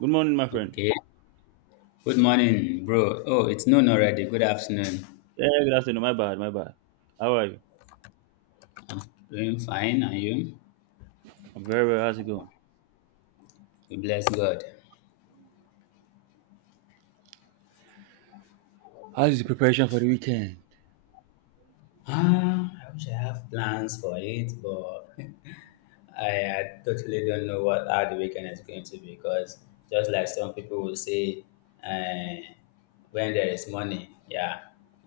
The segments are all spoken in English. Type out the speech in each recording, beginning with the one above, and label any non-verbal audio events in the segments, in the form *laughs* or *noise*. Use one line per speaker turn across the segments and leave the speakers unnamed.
Good morning, my friend.
Okay. Good morning, bro. Oh, it's noon already. Good afternoon.
Yeah, good afternoon. My bad, my bad. How are you?
I'm doing fine. And you?
I'm very well. How's it going?
We bless God.
How's the preparation for the weekend?
Ah, I wish I have plans for it, but *laughs* I totally don't know what how the weekend is going to be because just like some people will say, uh, when there is money, yeah,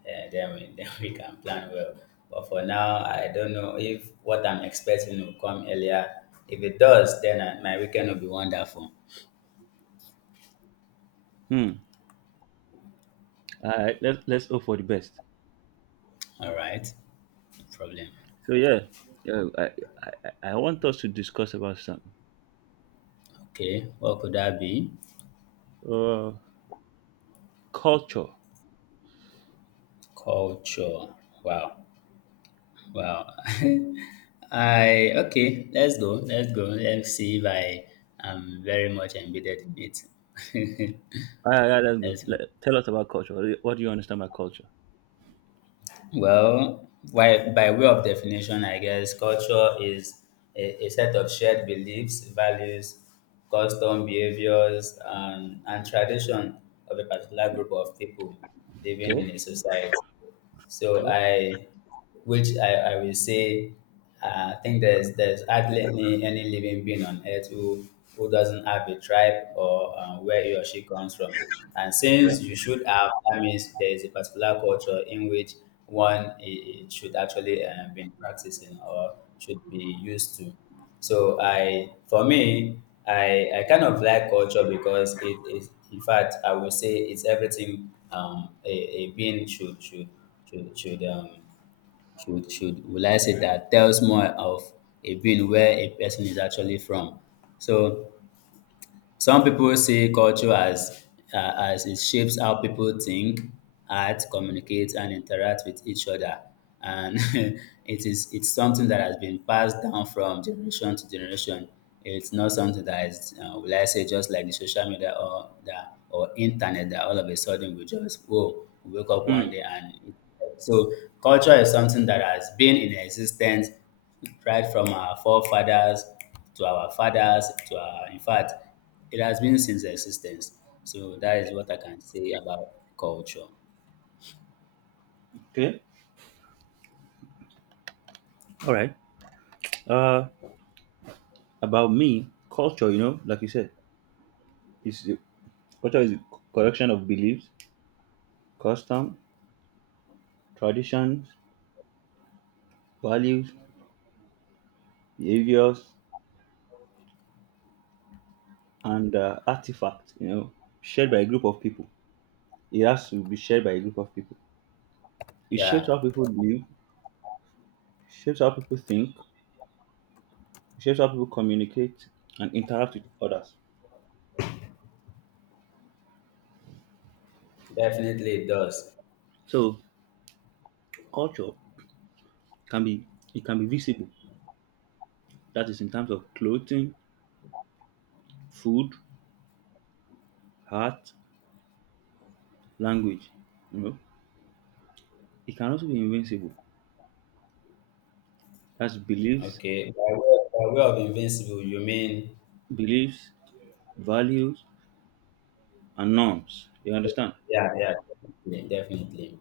then we *laughs* then we can plan well. But for now, I don't know if what I'm expecting will come earlier. If it does, my weekend will be wonderful.
Hmm. All right. Let's hope for the best.
All right. No problem.
So yeah, yeah. I want us to discuss about something.
Okay. What could that be?
Uh, Culture.
Culture. Wow. Wow. *laughs* I okay. Let's go. Let's go. Let's see if I am very much embedded in it. *laughs*
Ah, yeah, that's good.
Let's go.
Tell us about culture. What do you understand by culture?
Well, by way of definition, I guess culture is a set of shared beliefs, values, custom behaviors, and tradition of a particular group of people living
Okay.
in a society. So
Okay.
I, which I will say, I think there's hardly any living being on earth who doesn't have a tribe or where he or she comes from. And
Yeah.
since you should have, that means there is a particular culture in which it should actually be practicing or should be used to. For me, I kind of like culture because it is, in fact, I would say it's everything a being should will I say that tells more of a being where a person is actually from. So some people see culture as it shapes how people think, act, communicate, and interact with each other. And *laughs* it's something that has been passed down from generation to generation. It's not something that is, will I say, just like the social media or the or internet that all of a sudden we just whoa, we wake up
Hmm.
one day. So culture is something that has been in existence right from our forefathers to our fathers to our in fact it has been since existence. So that is what I can say about culture.
Okay. All right. Uh, about me, culture. You know, like you said, is the- culture is a collection of beliefs, custom, traditions values, behaviors, and artifacts, you know, shared by a group of people. It has to be shared by a group of people. It shapes
Yeah,
how people live, shapes how people think, shapes how people communicate and interact with others.
definitely it does.
So culture can be it can be visible. That is in terms of clothing, food, art, language. You know, it can also be invincible. That's beliefs,
Okay. By way of invincible, you mean?
beliefs, values, and norms. You understand?
Yeah, yeah, definitely, definitely.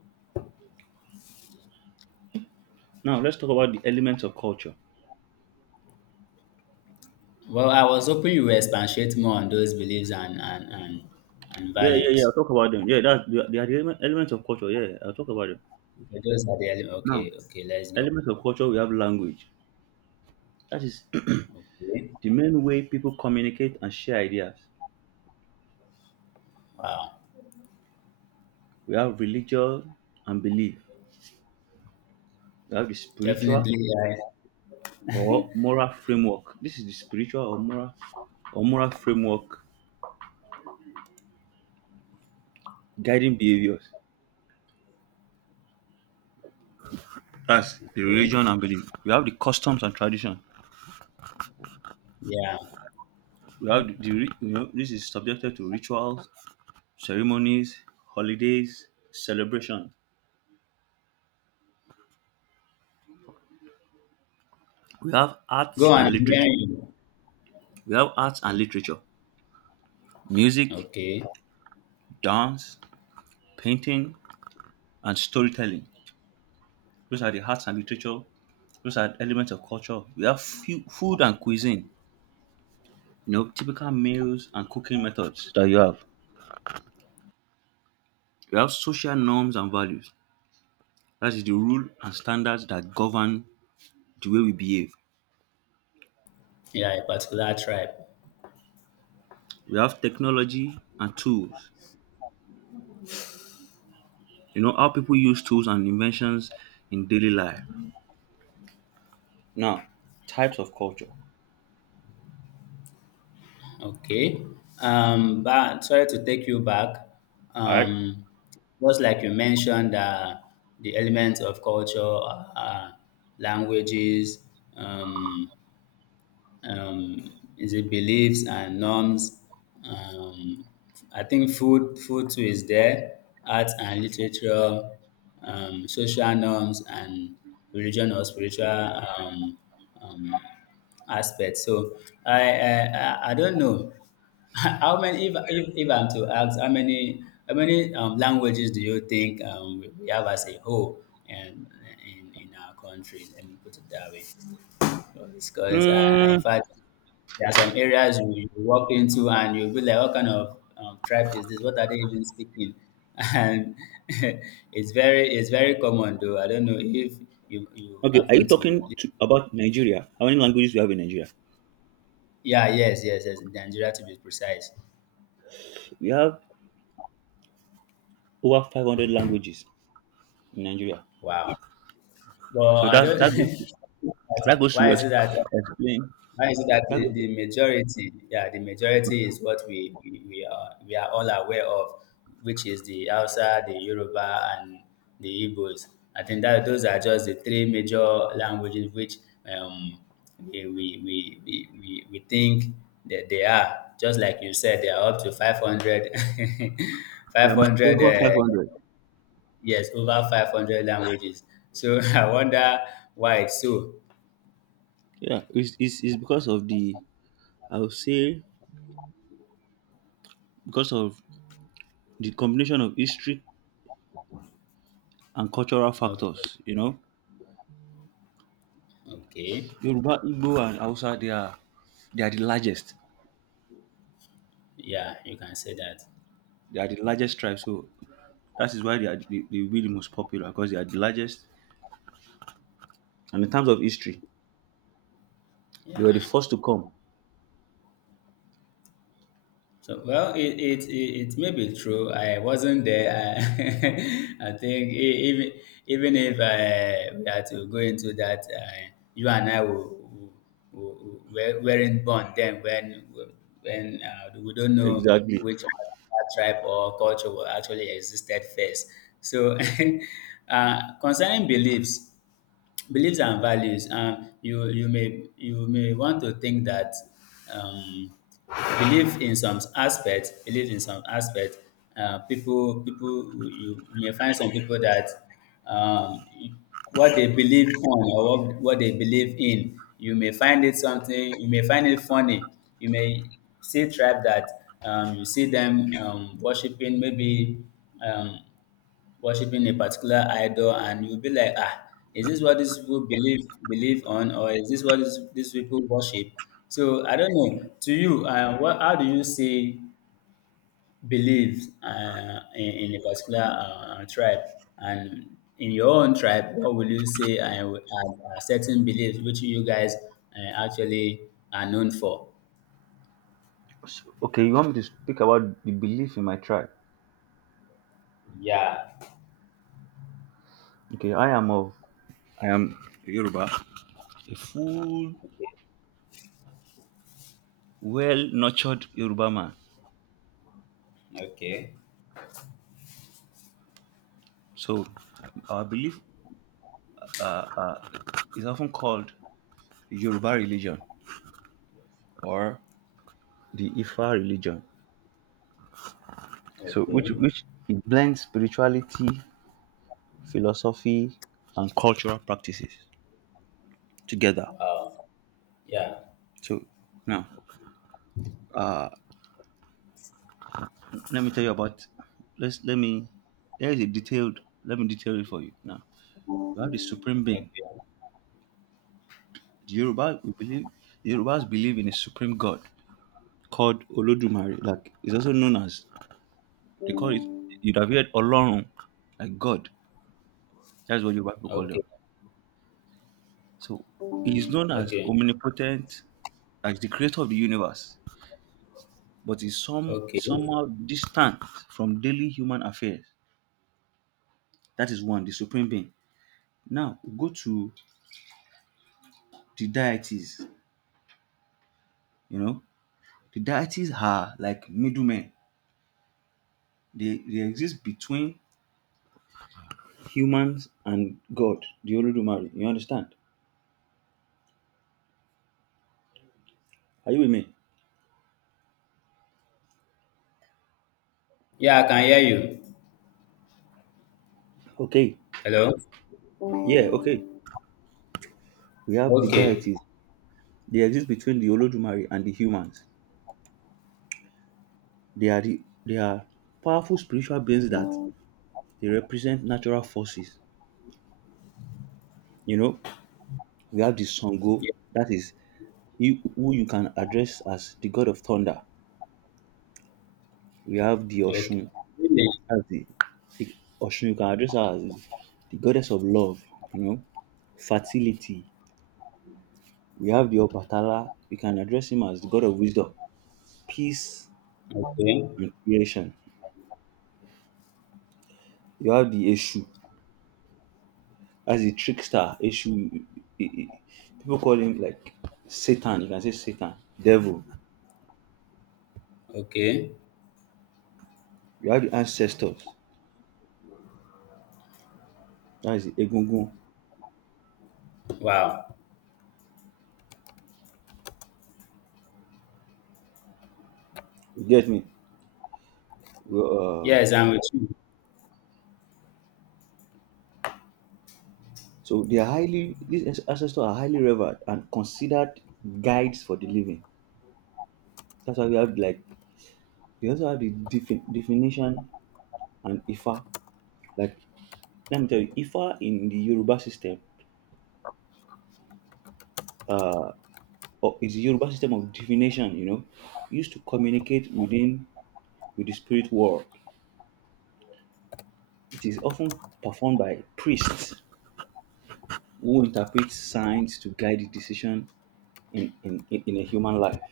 Now let's talk about the elements of culture.
Well, I was hoping you will expatiate more on those beliefs and
Yeah, yeah, yeah. I'll
values.
talk about them. Yeah, that's they are the elements of culture. Yeah, yeah, I'll talk about them.
Okay, those are
Now,
okay, okay, let's go.
elements of culture, we have language. That is
Okay.
*clears throat* the main way people communicate and share ideas.
Wow.
We have religion and belief. We have the spiritual
Definitely, yeah.
or moral framework. This is the spiritual or moral framework guiding behaviors. That's the
Okay.
religion and belief. We have the customs and tradition.
Yeah.
We have the you know this is subjected to rituals, ceremonies, holidays, celebration. We have
Go
arts
on,
and
I'm
literature.
hearing you.
We have arts and literature, music,
Okay.
dance, painting, and storytelling. Those are the arts and literature. Those are elements of culture. We have food and cuisine. You know, typical meals and cooking methods that you have. We have social norms and values. That is the rule and standards that govern the way we behave.
Yeah, a particular tribe.
We have technology and tools. You know how people use tools and inventions in daily life. Now, types of culture.
Okay. But sorry to take you back.
All right.
Um, just like you mentioned, the elements of culture, uh, languages, um, um, is it beliefs and norms. Um, I think food too is there, art and literature, social norms, and religion or spiritual um, aspects. So I don't know *laughs* how many, if I'm to ask, how many languages do you think we have as a whole and in our country? Let me put it that way. Because
Hmm.
in fact, there are some areas you walk into and you'll be like, what kind of tribe is this? What are they even speaking? *laughs* And *laughs* it's very common though. I don't know if you
Okay, are you
happen to
talking about Nigeria? How many languages we have in Nigeria?
yeah, yes, yes, yes, Nigeria, to be precise.
We have over 500 languages in Nigeria.
Wow. Well,
So
I
that
don't.
that
*laughs*
goes to
Why is
ex-
it that?
explain
Why is it that
that
the,
goes to,
the majority, yeah, the majority is what we are all aware of, which is the Hausa, the Yoruba, and the Igbos. I think that those are just the three major languages which um, we, we, we think that they are. Just like you said, they are up to 500, *laughs* five
there are
hundred
over
uh,
500.
yes, over 500 languages. So *laughs* I wonder why it's so.
Yeah, it's because of the I would say because of the combination of history and cultural
Okay.
factors. You know,
Okay.
Yoruba, Igbo, and Hausa they are the largest.
Yeah, you can say that.
They are the largest tribe, so that is why they will be the really most popular because they are the largest. And in terms of history, they were the
Yeah.
first to come.
So well, it may be true. I wasn't there. I, *laughs* I think, even if we had to go into that, you and I will. Were, weren't born then, when we don't know
Exactly.
which particular tribe or culture will actually existed first. So, *laughs* concerning beliefs, and values, you may want to think that, um believe in some aspect, people you may find some people that, um what they believe on, or what they believe in, you may find it funny. You may see tribe that, you see them, worshiping maybe um Worshipping a particular idol and you'll be like, "Ah, is this what these people believe on, or is this what these people worship?" So I don't know. To you, what how do you see beliefs in a particular tribe, and in your own tribe, what will you say, are certain beliefs which you guys actually are known for?
So, okay, you want me to speak about the belief in my tribe?
Yeah.
Okay, I am of I am Yoruba, a full, well-nurtured Yoruba man.
Okay.
So our belief uh, uh, is often called Yoruba religion or the Ifa religion. So which
Okay.
which it blends spirituality, philosophy, and cultural practices together.
Yeah.
So now, uh, Let me tell you about. Let's let me. There is a detailed. Let me detail it for you now. We have the supreme being.
Okay.
The Yoruba we believe. The Yorubas believe in a supreme god called Olodumare. Like it's also known as they call it. You'd have heard Olorun, like God. That's what Yoruba people call
Okay.
them. So he is known as
Okay.
omnipotent, as the creator of the universe, but is some
Okay.
is somehow distant from daily human affairs. That is one, the supreme being. Now go to the deities. You know, the deities are like middlemen. They exist between humans and God, the Olodumare. You understand? Are you with me?
Yeah, I can hear you.
Okay.
Hello?
Yeah, okay. We have the
Okay.
deities. They exist between the Olodumare and the humans. They are the, they are powerful spiritual beings that they represent natural forces. You know, we have the Songo,
Yeah.
that is you, who you can address as the god of thunder. We have the
Okay.
Oshun,
Really?
as the like Oshun, you can address her as the goddess of love, you know, fertility. We have the Obatala, we can address him as the god of wisdom, peace,
Okay.
and creation. You have the Eshu, as the trickster. Eshu, people call him like Satan, you can say Satan, devil.
Okay.
You have the ancestors, that is the Egungun.
Wow.
You get me? We, uh,
Yes, I'm with you.
so they are highly, these ancestors are highly revered and considered guides for the living. That's why we have like We also have the definition and Ifa. Like, let me tell you, Ifa in the Yoruba system, or is the Yoruba system of divination, you know, used to communicate with the spirit world. It is often performed by priests who interpret signs to guide the decision in a human life.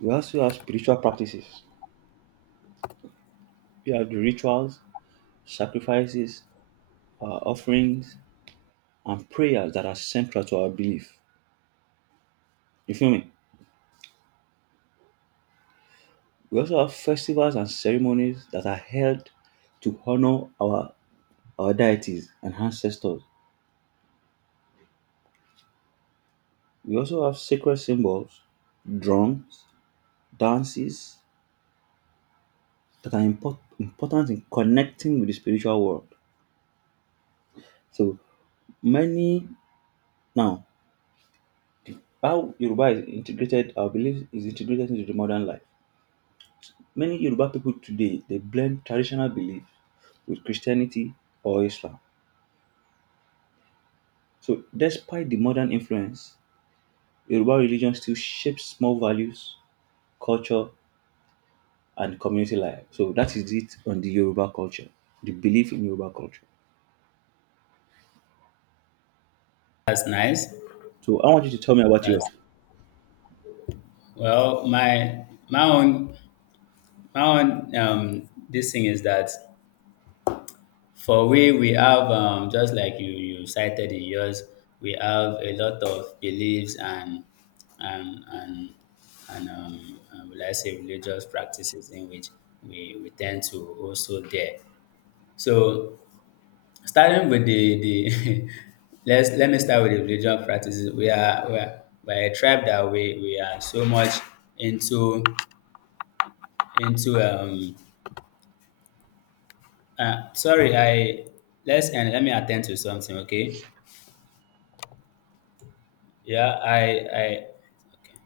We also have spiritual practices. We have the rituals, sacrifices, uh, offerings, and prayers that are central to our belief. You feel me? We also have festivals and ceremonies that are held to honor our deities and ancestors. We also have sacred symbols, drums, dances that are important in connecting with the spiritual world. So many now how Yoruba is integrated, our belief is integrated into the modern life. Many Yoruba people today they blend traditional belief with Christianity or Islam. So despite the modern influence, Yoruba religion still shapes small values, culture, and community life. So that is it on the Yoruba culture, the belief in Yoruba culture.
That's nice.
So I want you to tell me about
That's
yours.
well, my my own own this thing is that, for we have, just like you cited in yours, we have a lot of beliefs and and and will I say religious practices in which we tend to, also there. So, starting with the *laughs* let me start with the religious practices. We're a tribe that we are so much into into sorry, I let's and let me attend to something, okay? Yeah, I okay